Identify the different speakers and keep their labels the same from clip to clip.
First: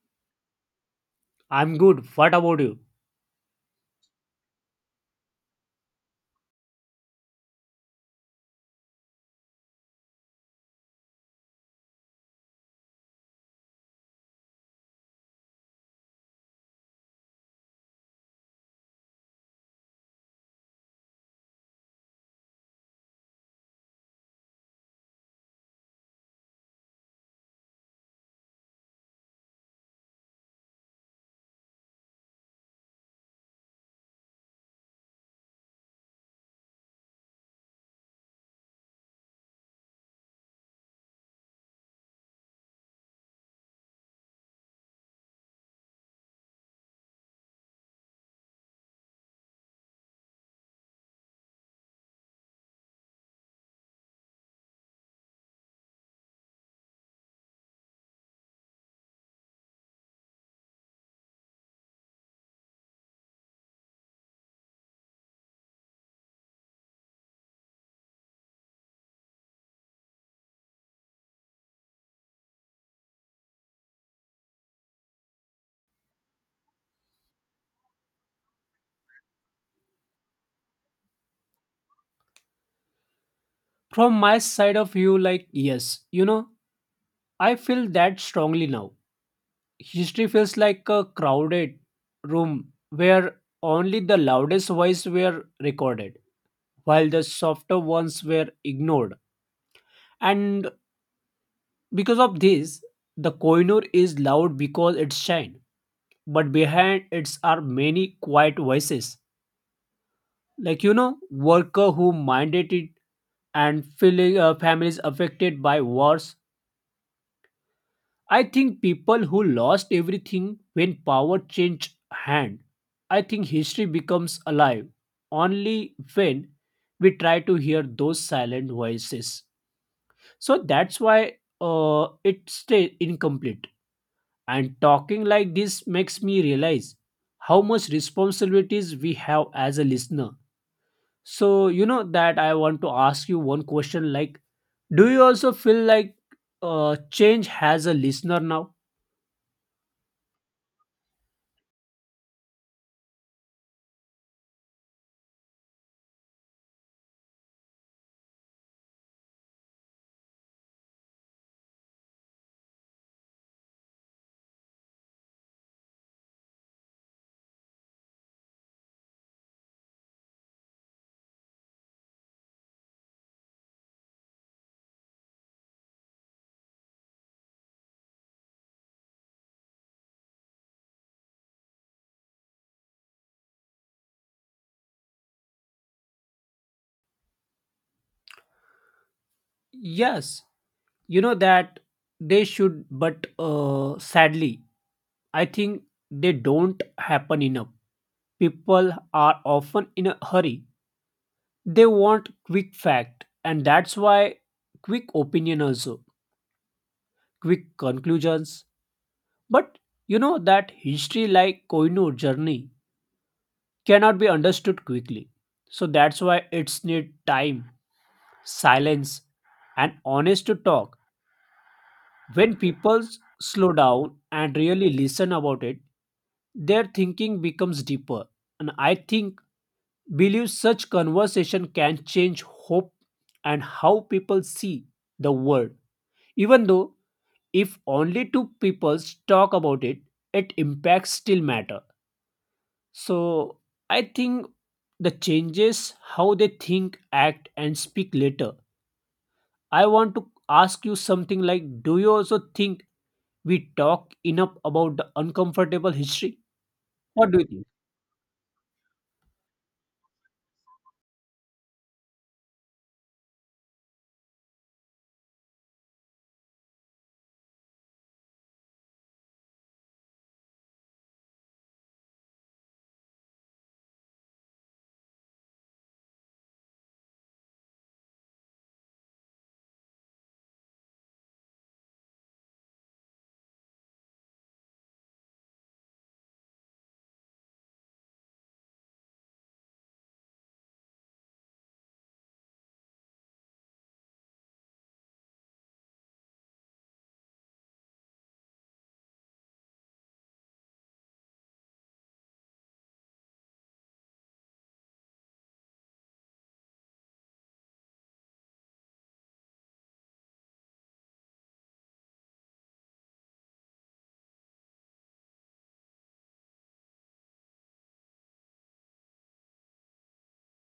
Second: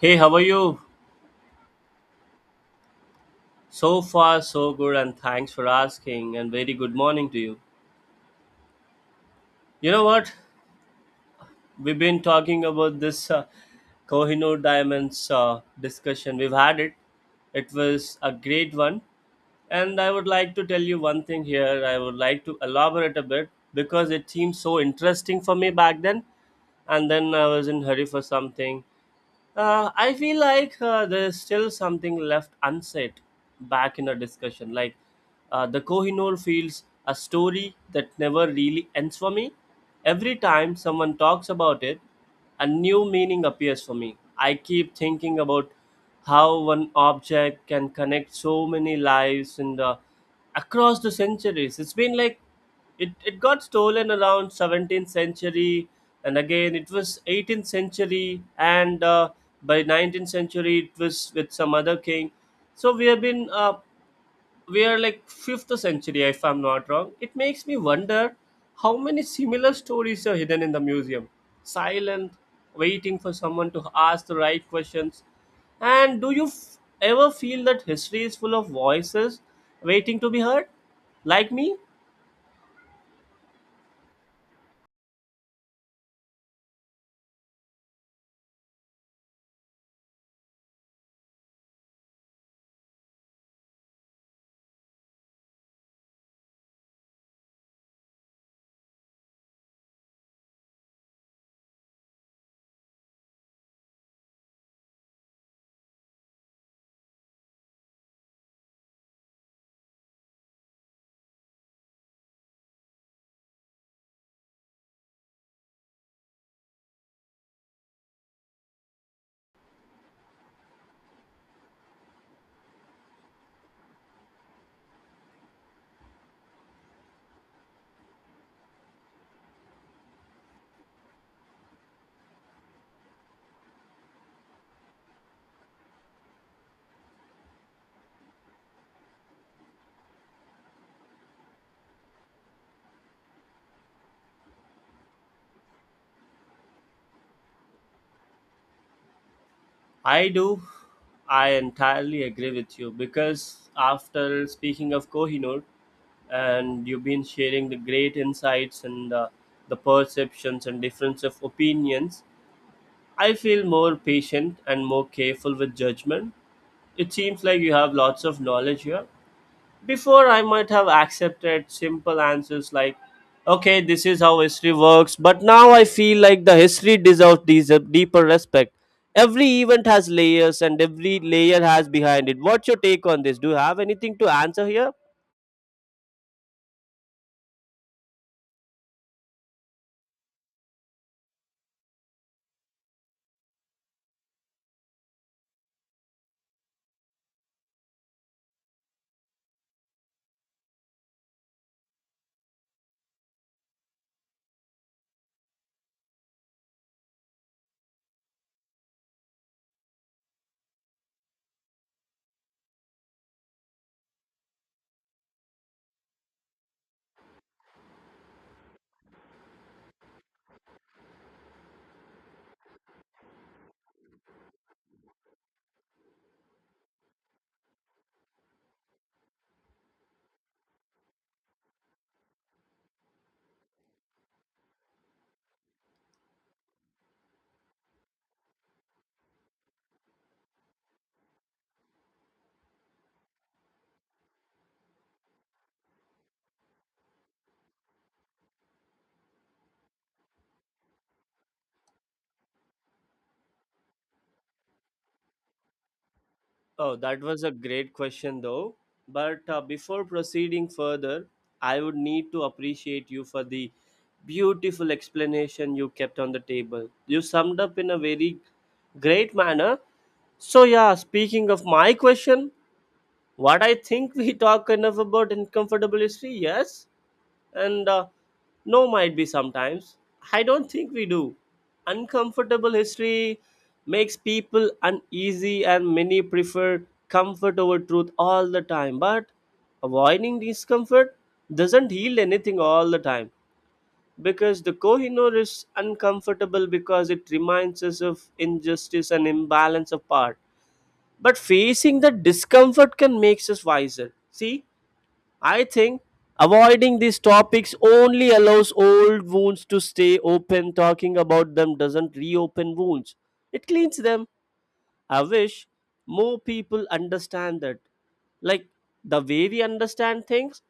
Speaker 1: Hey, how are you?
Speaker 2: I'm good. What about you?
Speaker 1: So far, so good, and thanks for asking. And very good morning to you. You know what? We've been talking about this Kohinoor Diamonds discussion. We've had it, it was a great one. And I would like to tell you one thing here. I would like to elaborate a bit because it seemed so interesting for me back then. And then I was in hurry for something. I feel like there's still something left unsaid back in a discussion. Like the Kohinoor feels a story that never really ends for me. Every time someone talks about it, a new meaning appears for me. I keep thinking about how one object can connect so many lives and across the centuries. It's been like it got stolen around 17th century, and again it was 18th century, and by 19th century it was with some other king. So we have been we are like 5th century, if I'm not wrong. It makes me wonder how many similar stories are hidden in the museum, silent, waiting for someone to ask the right questions. And do you ever feel that history is full of voices waiting to be heard, like me?
Speaker 2: From my side of view, like, yes, you know, I feel that strongly now. History feels like a crowded room where only the loudest voices were recorded, while the softer ones were ignored. And because of this, the Koinur is loud because it's shine, but behind it are many quiet voices. Like, you know, worker who minded it and feeling, families affected by wars. I think people who lost everything when power changed hand. I think history becomes alive only when we try to hear those silent voices. So that's why it stays incomplete. And talking like this makes me realize how much responsibilities we have as a listener. So you know that I want to ask you one question, like, do you also feel like change has a listener now?
Speaker 1: I do. I entirely agree with you because after speaking of Kohinoor, and you've been sharing the great insights and the perceptions and difference of opinions, I feel more patient and more careful with judgment. It seems like you have lots of knowledge here. Before, I might have accepted simple answers like, okay, this is how history works, but now I feel like the history deserves deeper respect. Every event has layers, and every layer has behind it. What's your take on this? Do you have anything to answer here?
Speaker 2: Yes, you know that they should, but sadly I think they don't happen enough. People are often in a hurry. They want quick fact, and that's why quick opinion also, quick conclusions. But you know that history like koinur journey cannot be understood quickly. So that's why it's need time, silence, and honest to talk. When people slow down and really listen about it, their thinking becomes deeper. And I think believe such conversation can change hope and how people see the world. Even though if only two people talk about it, it impacts still matter. So I think the changes how they think, act, and speak later. I want to ask you something, like, do you also think we talk enough about the uncomfortable history?
Speaker 1: Oh, that
Speaker 2: What do you
Speaker 1: was a
Speaker 2: think?
Speaker 1: great question, though. But before proceeding further, I would need to appreciate you for the beautiful explanation you kept on the table. You summed up in a very great manner. So yeah, speaking of my question, what I think, we talk enough about uncomfortable history, yes, and no, might be sometimes. I don't think we do. Uncomfortable history makes people uneasy, and many prefer comfort over truth all the time, but avoiding discomfort doesn't heal anything all the time, because the Kohinoor is uncomfortable because it reminds us of injustice and imbalance of power. But facing the discomfort can makes us wiser, see. I think avoiding these topics only allows old wounds to stay open. Talking about them doesn't reopen wounds, it cleans them. I wish more people understand that. Like, the way we understand things,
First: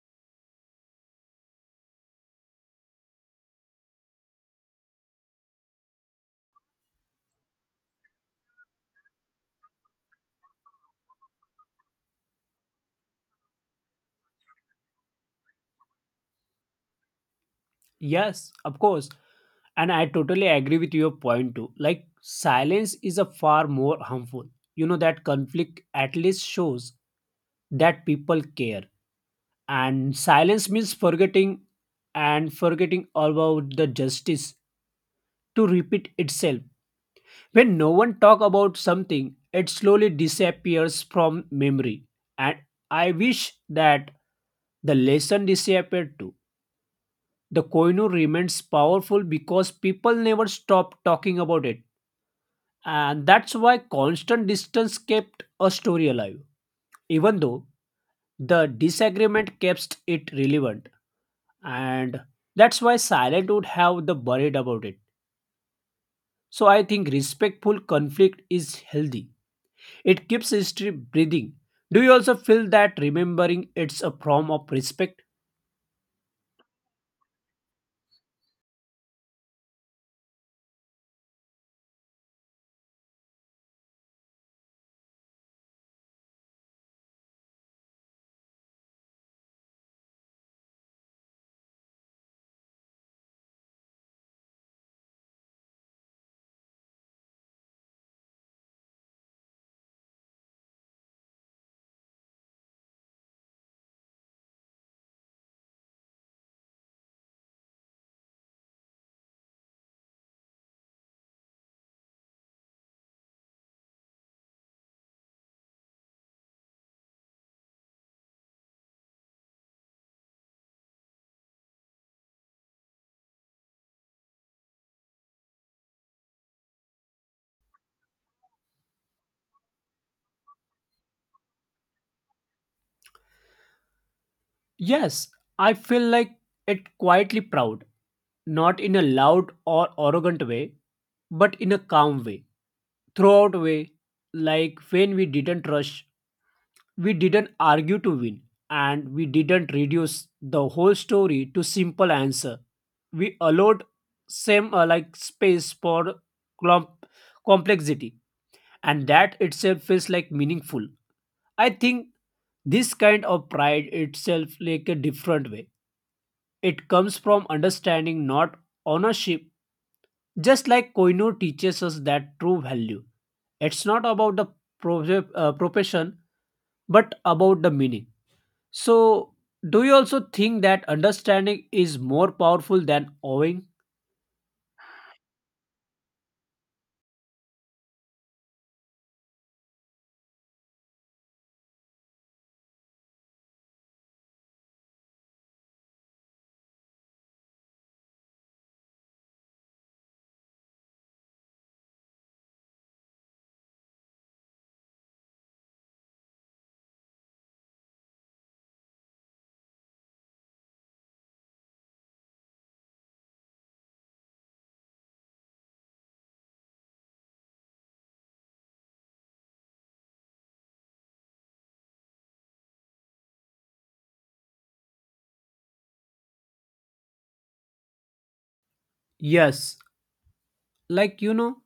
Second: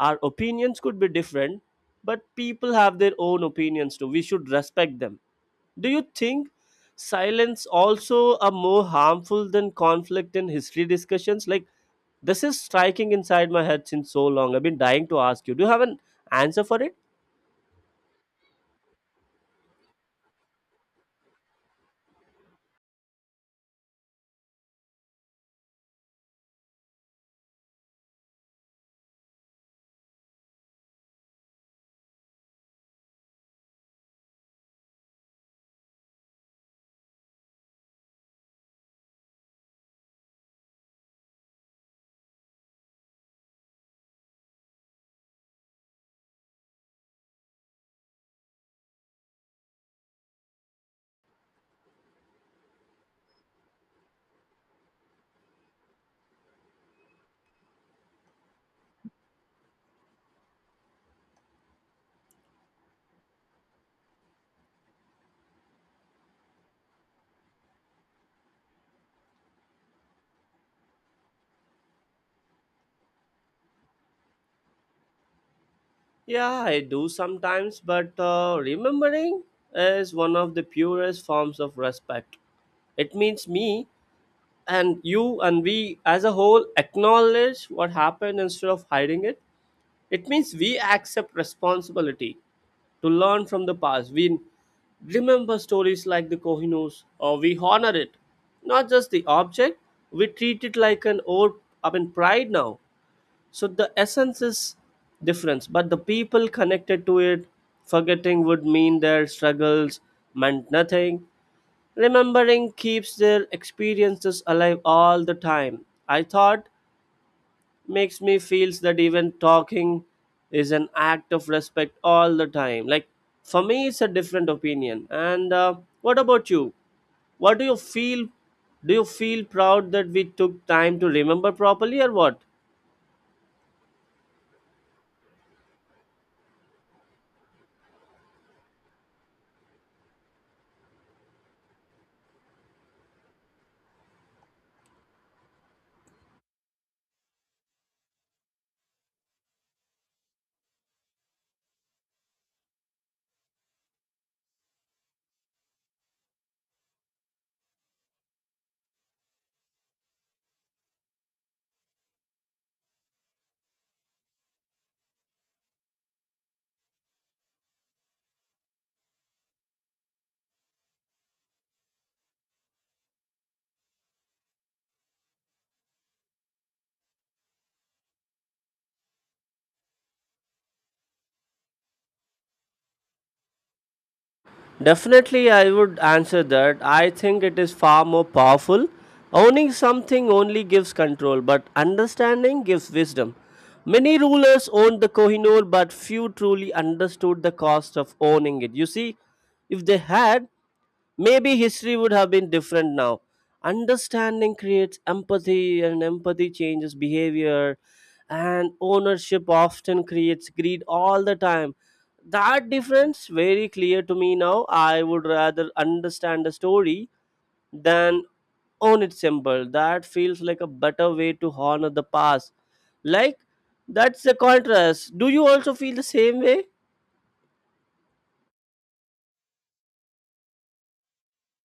Speaker 1: our opinions could be different, but people have their own opinions too. We should respect them. Do you think silence also are more harmful than conflict in history discussions? Like, this is striking inside my head since so long. I've been dying to ask you. Do you have an answer for it?
Speaker 2: Yes, of course. And I totally agree with your point too. Like, silence is a far more harmful. You know that conflict at least shows that people care. And silence means forgetting, and forgetting about the justice to repeat itself. When no one talk about something, it slowly disappears from memory. And I wish that the lesson disappeared too. The Koinu remains powerful because people never stop talking about it. And that's why constant distance kept a story alive. Even though the disagreement kept it relevant, and that's why silent would have the worried about it. So I think respectful conflict is healthy. It keeps history breathing. Do you also feel that remembering it's a form of respect?
Speaker 1: Yeah, I do sometimes, but remembering is one of the purest forms of respect. It means me and you and we as a whole acknowledge what happened instead of hiding it. It means we accept responsibility to learn from the past. We remember stories like the Kohinoors, or we honor it, not just the object. We treat it like an old, I mean, pride now. So the essence is difference, but the people connected to it, forgetting would mean their struggles meant nothing. Remembering keeps their experiences alive all the time. I thought, makes me feels that even talking is an act of respect all the time. Like, for me it's a different opinion, and what about you? What do you feel? Do you feel proud that we took time to remember properly, or what?
Speaker 2: Yes, I feel like it quietly proud, not in a loud or arrogant way, but in a calm way, throughout way, like when we didn't rush. We didn't argue to win, and we didn't reduce the whole story to simple answer. We allowed same like space for clump complexity, and that itself feels like meaningful. I think this kind of pride itself like a different way. It comes from understanding, not ownership. Just like Koino teaches us that true value. It's not about the profession, but about the meaning. So, do you also think that understanding is more powerful than owing?
Speaker 1: Definitely, I would answer that. I think it is far more powerful. Owning something only gives control, but understanding gives wisdom. Many rulers owned the Kohinoor, but few truly understood the cost of owning it. You see, if they had, maybe history would have been different now. Understanding creates empathy, and empathy changes behavior, and ownership often creates greed all the time. That difference very clear to me now. I would rather understand a story than own it symbol. That feels like a better way to honor the past. Like, that's the contrast. Do you also feel the same way?
Speaker 2: Yes, like, you know,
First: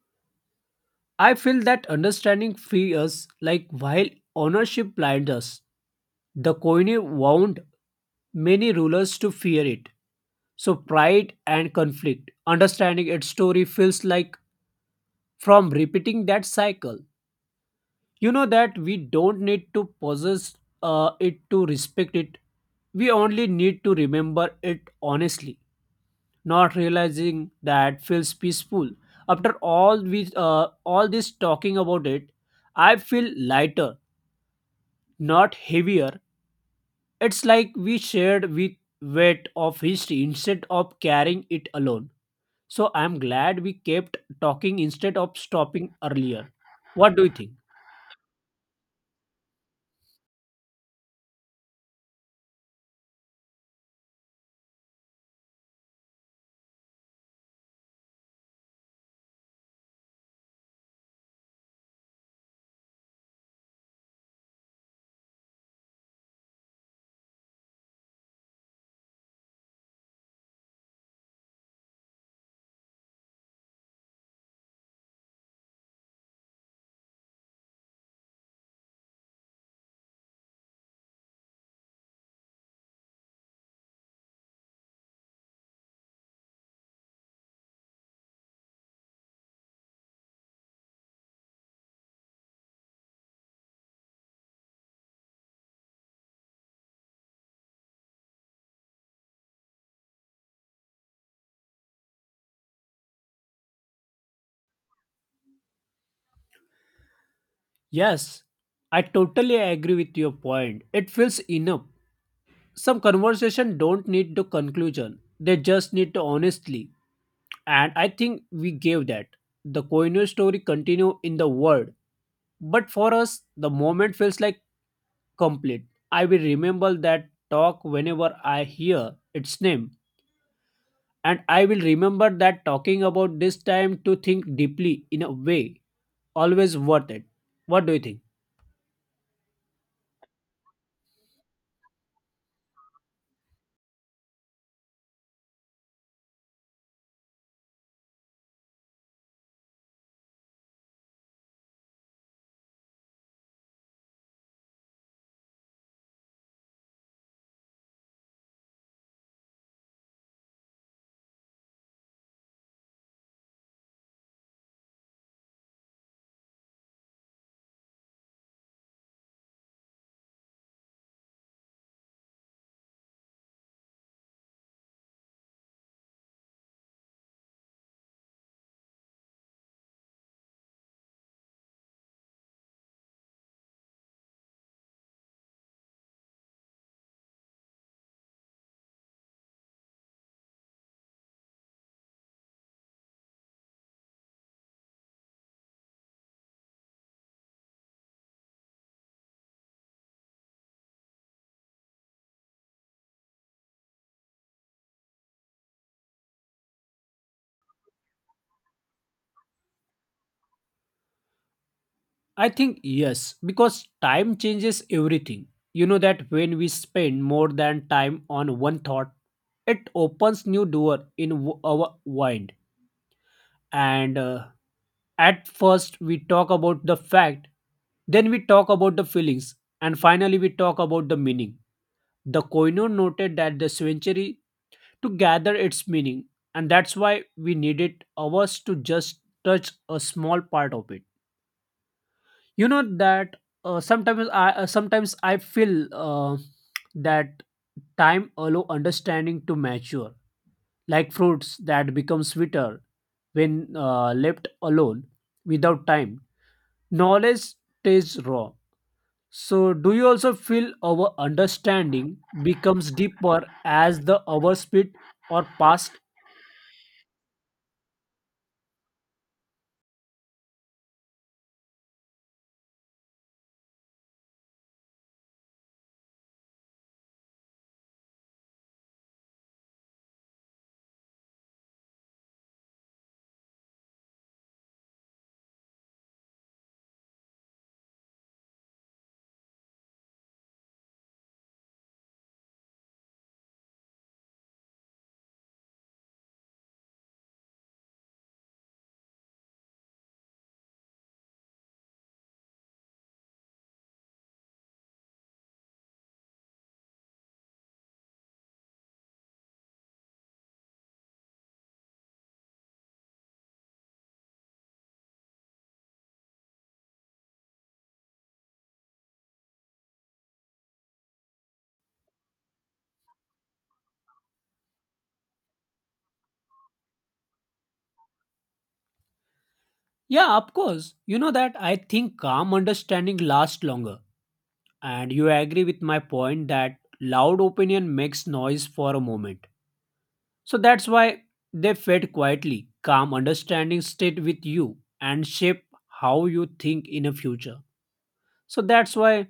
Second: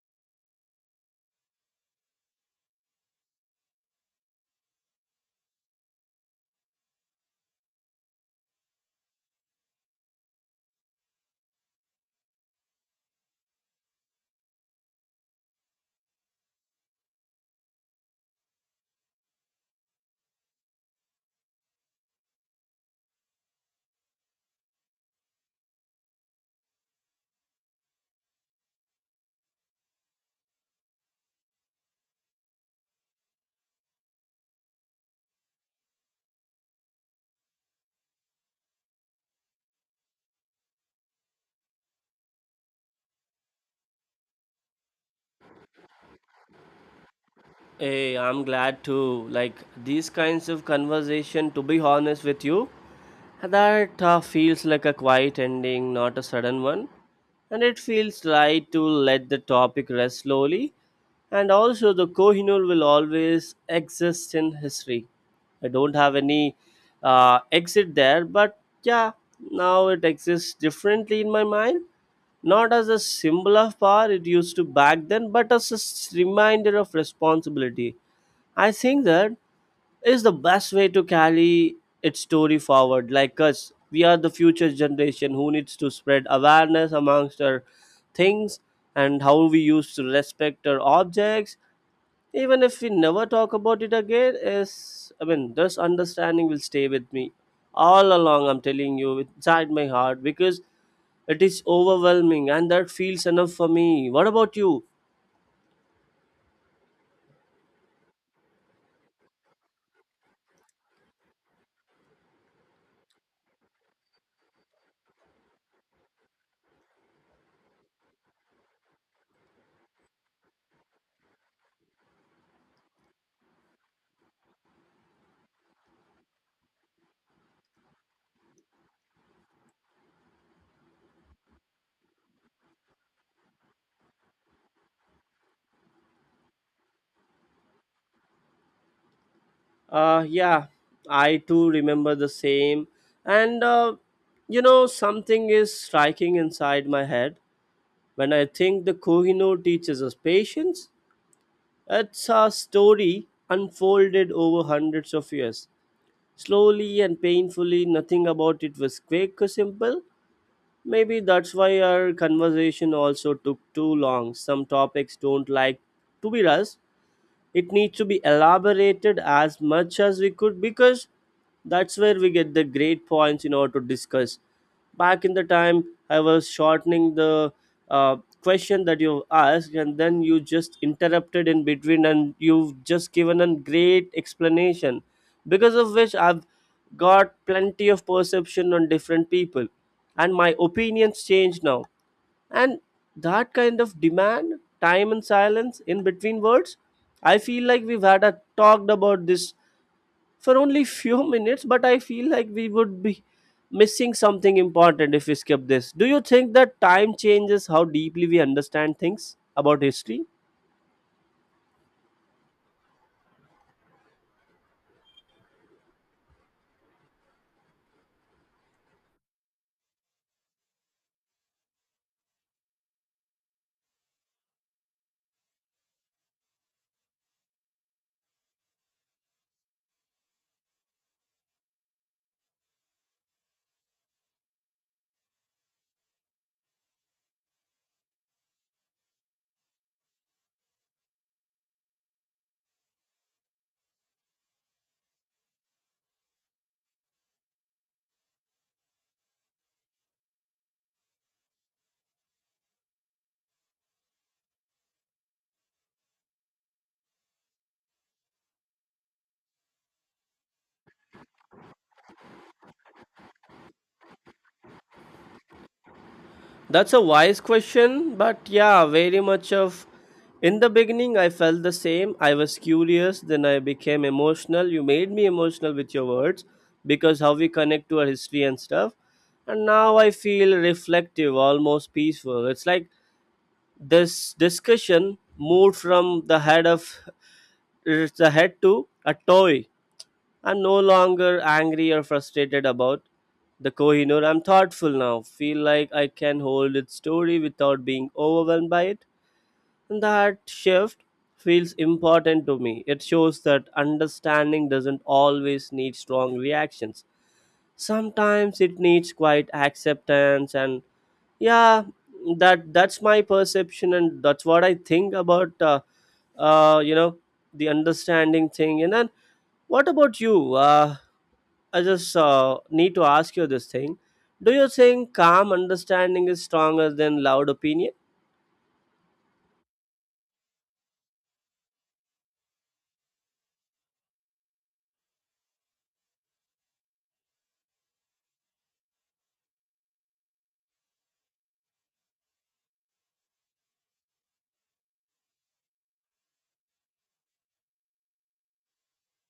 Speaker 2: I feel that understanding frees us, like, while ownership blinds us. The Koine wound many rulers to fear it. So, pride and conflict, understanding its story feels like from repeating that cycle. You know that we don't need to possess it to respect it, we only need to remember it honestly. Not realizing that feels peaceful. After all we all this talking about it, I feel lighter, not heavier. It's like we shared with weight of history instead of carrying it alone. So I'm glad we kept talking instead of stopping earlier. What do you think?
Speaker 1: Hey, I'm glad too. Like, these kinds of conversation, to be honest with you, that feels like a quiet ending, not a sudden one. And it feels right to let the topic rest slowly. And also, the Kohinoor will always exist in history. I don't have any exit there, but yeah, now it exists differently in my mind. Not as a symbol of power it used to back then, but as a reminder of responsibility. I think that is the best way to carry its story forward. Like us, we are the future generation who needs to spread awareness amongst our things and how we used to respect our objects. Even if we never talk about it again, is I mean this understanding will stay with me all along. I'm telling you, inside my heart, because it is overwhelming and that feels enough for me. What about you?
Speaker 2: Yes, I totally agree with your point. It feels enough. Some conversation don't need the conclusion. They just need the honestly. And I think we gave that. The Koino story continue in the world. But for us, the moment feels like complete. I will remember that talk whenever I hear its name. And I will remember that talking about this time to think deeply in a way always worth it. What do you think?
Speaker 1: Yeah, I too remember the same. And you know, something is striking inside my head when I think the Kohinoor teaches us patience. It's a story unfolded over hundreds of years, slowly and painfully. Nothing about it was quick or simple. Maybe that's why our conversation also took too long. Some topics don't like to be rushed. It needs to be elaborated as much as we could, because that's where we get the great points in order to discuss. Back in the time, I was shortening the uh, question that you asked, and then you just interrupted in between and you've just given a great explanation, because of which I've got plenty of perception on different people, and my opinions change now. And that kind of demand time and silence in between words. I feel like we've had a talked about this for only few minutes, but I feel like we would be missing something important if we skip this. Do you think that time changes how deeply we understand things about history?
Speaker 2: I think yes, because time changes everything. You know that when we spend more than time on one thought, it opens new door in our mind. And at first we talk about the fact, then we talk about the feelings, and finally we talk about the meaning. The Koino noted that the century to gather its meaning, and that's why we needed hours to just touch a small part of it. You know that sometimes I feel uh, that time allow understanding to mature, like fruits that become sweeter when left alone. Without time knowledge stays raw. So do you also feel our understanding becomes deeper as the hours speed or past?
Speaker 1: That's a wise question, but yeah, very much of. In the beginning, I felt the same. I was curious, then I became emotional. You made me emotional with your words, because how we connect to our history and stuff. And now I feel reflective, almost peaceful. It's like this discussion moved from the head of the head to a toy. I'm no longer angry or frustrated about the Kohinoor. I'm thoughtful now, feel like I can hold its story without being overwhelmed by it. And that shift feels important to me. It shows that understanding doesn't always need strong reactions. Sometimes it needs quiet acceptance, and yeah, that's my perception, and that's what I think about you know, the understanding thing. And then what about you? I just need to ask you this thing. Do you think calm understanding is stronger than loud opinion?
Speaker 2: Yeah, of course. You know that I think calm understanding lasts longer, and you agree with my point that loud opinion makes noise for a moment. So that's why they fade quietly. Calm understanding stayed with you and shape how you think in a future. So that's why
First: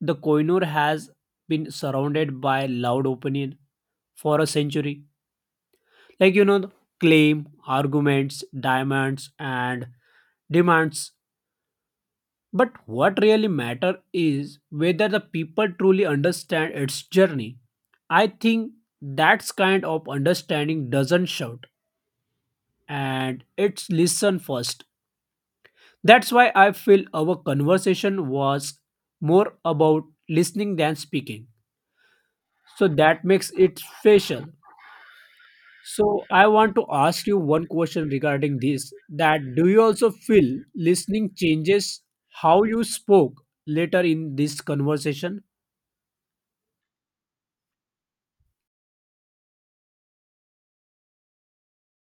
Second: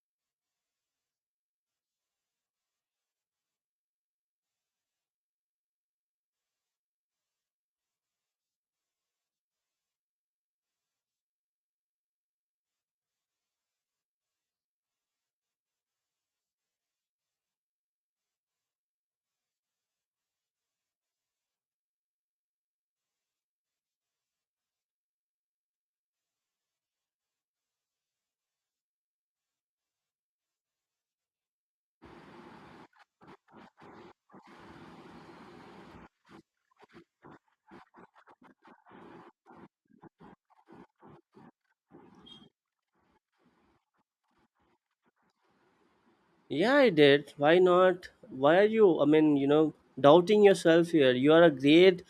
Speaker 2: the koinur has been surrounded by loud opinion for a century. Like, you know, claim, arguments, diamonds, and demands. But what really matters is whether the people truly understand its journey. I think that's kind of understanding doesn't shout, and it's listen first. That's why I feel our conversation was more about listening than speaking. So that makes it special. So I want to ask you one question regarding this, that do you also feel listening changes how you spoke later in this conversation?
Speaker 1: Yeah, I did. Why not? Why are you, I mean, you know, doubting yourself here? You are a great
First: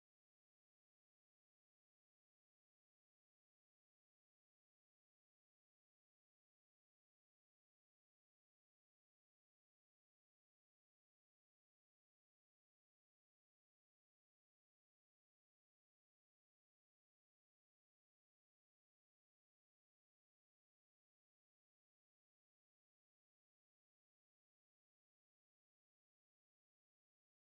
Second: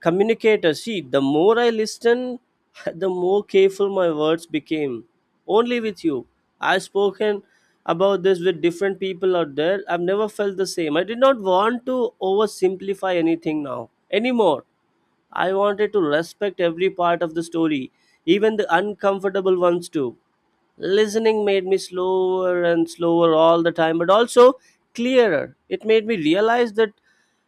Speaker 1: communicator. See, the more I listened, the more careful my words became. Only with you. I've spoken about this with different people out there. I've never felt the same. I did not want to oversimplify anything now anymore. I wanted to respect every part of the story, even the uncomfortable ones too. Listening made me slower and slower all the time, but also clearer. It made me realize that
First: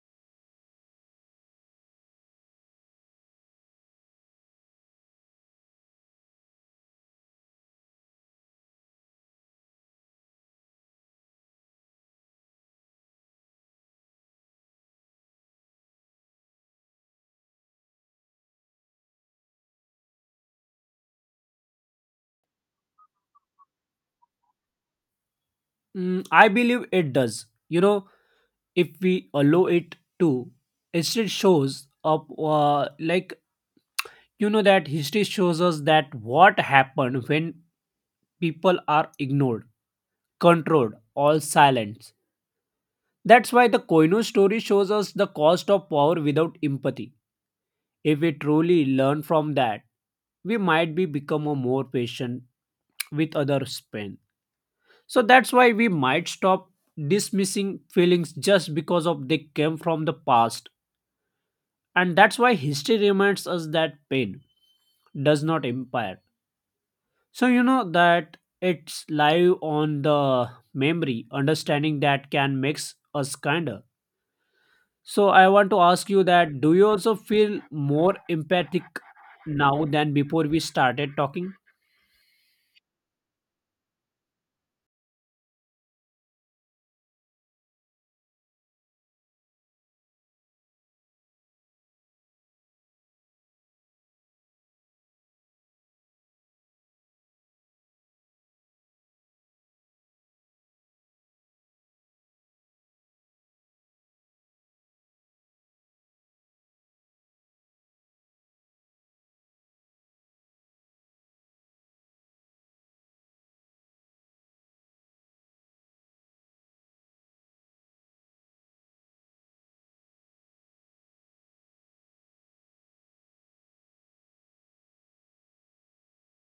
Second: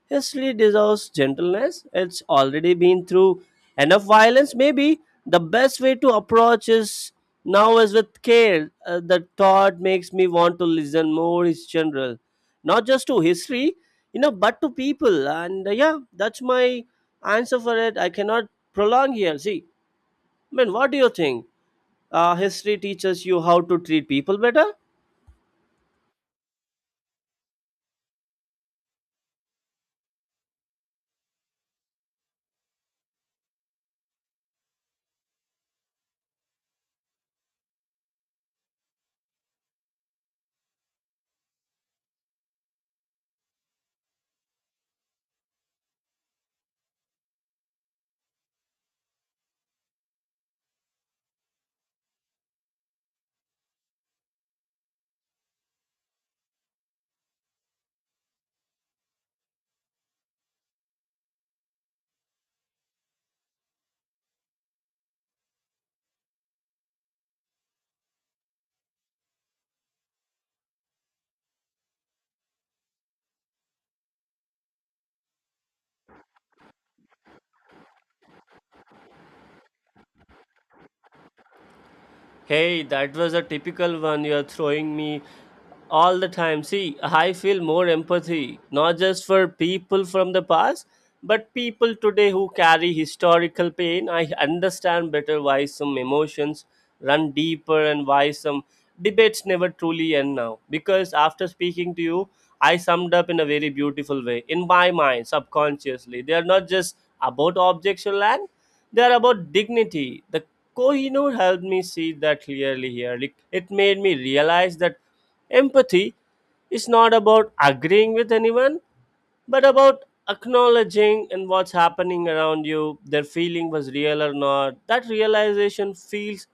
Speaker 1: history deserves gentleness. It's already been through enough violence. Maybe the best way to approach is now is with care. The thought makes me want to listen more in general, not just to history, you know, but to people. And yeah, that's my answer for it. I cannot prolong here. See, I mean, what do you think? History teaches you how to treat people better.
Speaker 2: Mm, I believe it does. You know, if we allow it to, history shows up. Like you know that history shows us that what happened when people are ignored, controlled, or silenced. That's why the Koino story shows us the cost of power without empathy. If we truly learn from that, we might be become a more patient with others' pain. So that's why we might stop dismissing feelings just because of they came from the past. And that's why history reminds us that pain does not impair. So you know that it's live on the memory, understanding that can makes us kinder. So I want to ask you that do you also feel more empathic now than before we started talking?
Speaker 1: Hey, that was a typical one you're throwing me all the time. See, I feel more empathy, not just for people from the past, but people today who carry historical pain. I understand better why some emotions run deeper and why some debates never truly end now. Because after speaking to you, I summed up in a very beautiful way, in my mind, subconsciously. They are not just about objects or land, they are about dignity. The Kohinoor helped me see that clearly here. Like, it made me realize that empathy is not about agreeing with anyone, but about acknowledging and what's happening around you, their feeling was real or not. That realization feels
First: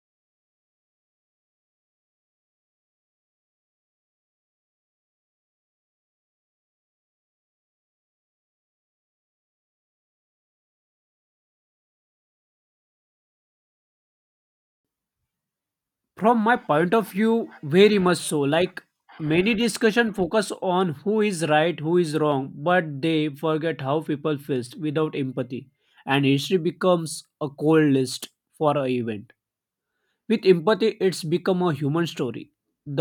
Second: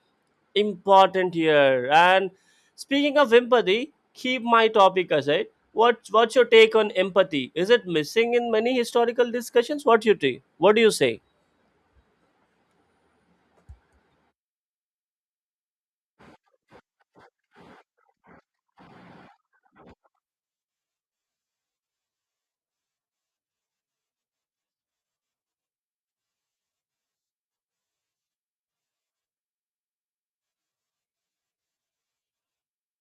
Speaker 1: important here. And speaking of empathy, keep my topic aside. What what's your take on empathy? Is it missing in many historical discussions? What you take? What do you say?
Speaker 2: From my point of view, very much so. Like, many discussion focus on who is right, who is wrong, but they forget how people felt. Without empathy and history becomes a cold list for an event. With empathy it's become a human story.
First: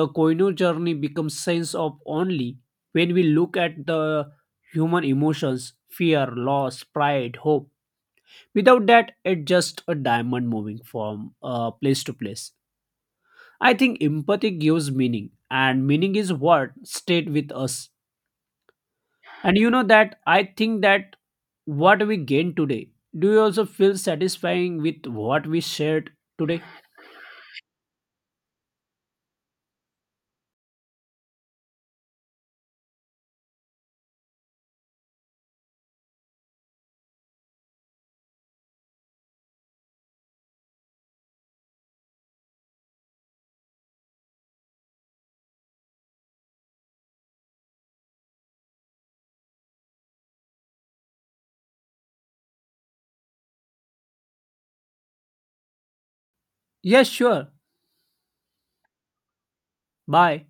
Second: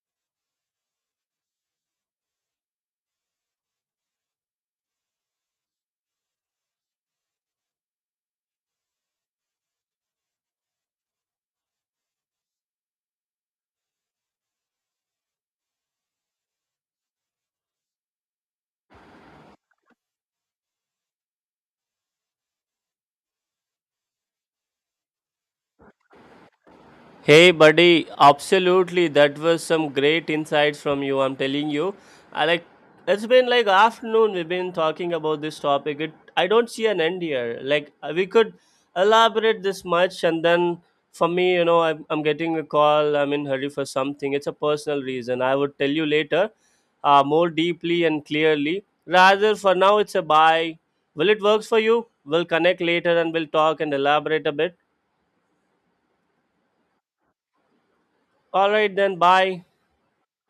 Speaker 2: The koino journey becomes sense of only when we look at the human emotions, fear, loss, pride, hope. Without that it's just a diamond moving from place to place. I think empathy gives meaning, and meaning is what stayed with us. And you know that I think that what we gain today, do you also feel satisfying with what we shared today?
Speaker 1: Hey, buddy, absolutely. That was some great insights from you. I'm telling you. I like, it's been like afternoon we've been talking about this topic. It, I don't see an end here. Like we could elaborate this much, and then for me, you know, I'm getting a call. I'm in hurry for something. It's a personal reason. I would tell you later, more deeply and clearly. Rather, for now, it's a bye. Will it works for you? We'll connect later and we'll talk and elaborate a bit.
Speaker 2: Yes, sure.
Speaker 1: All right, then. Bye.
Speaker 2: Bye.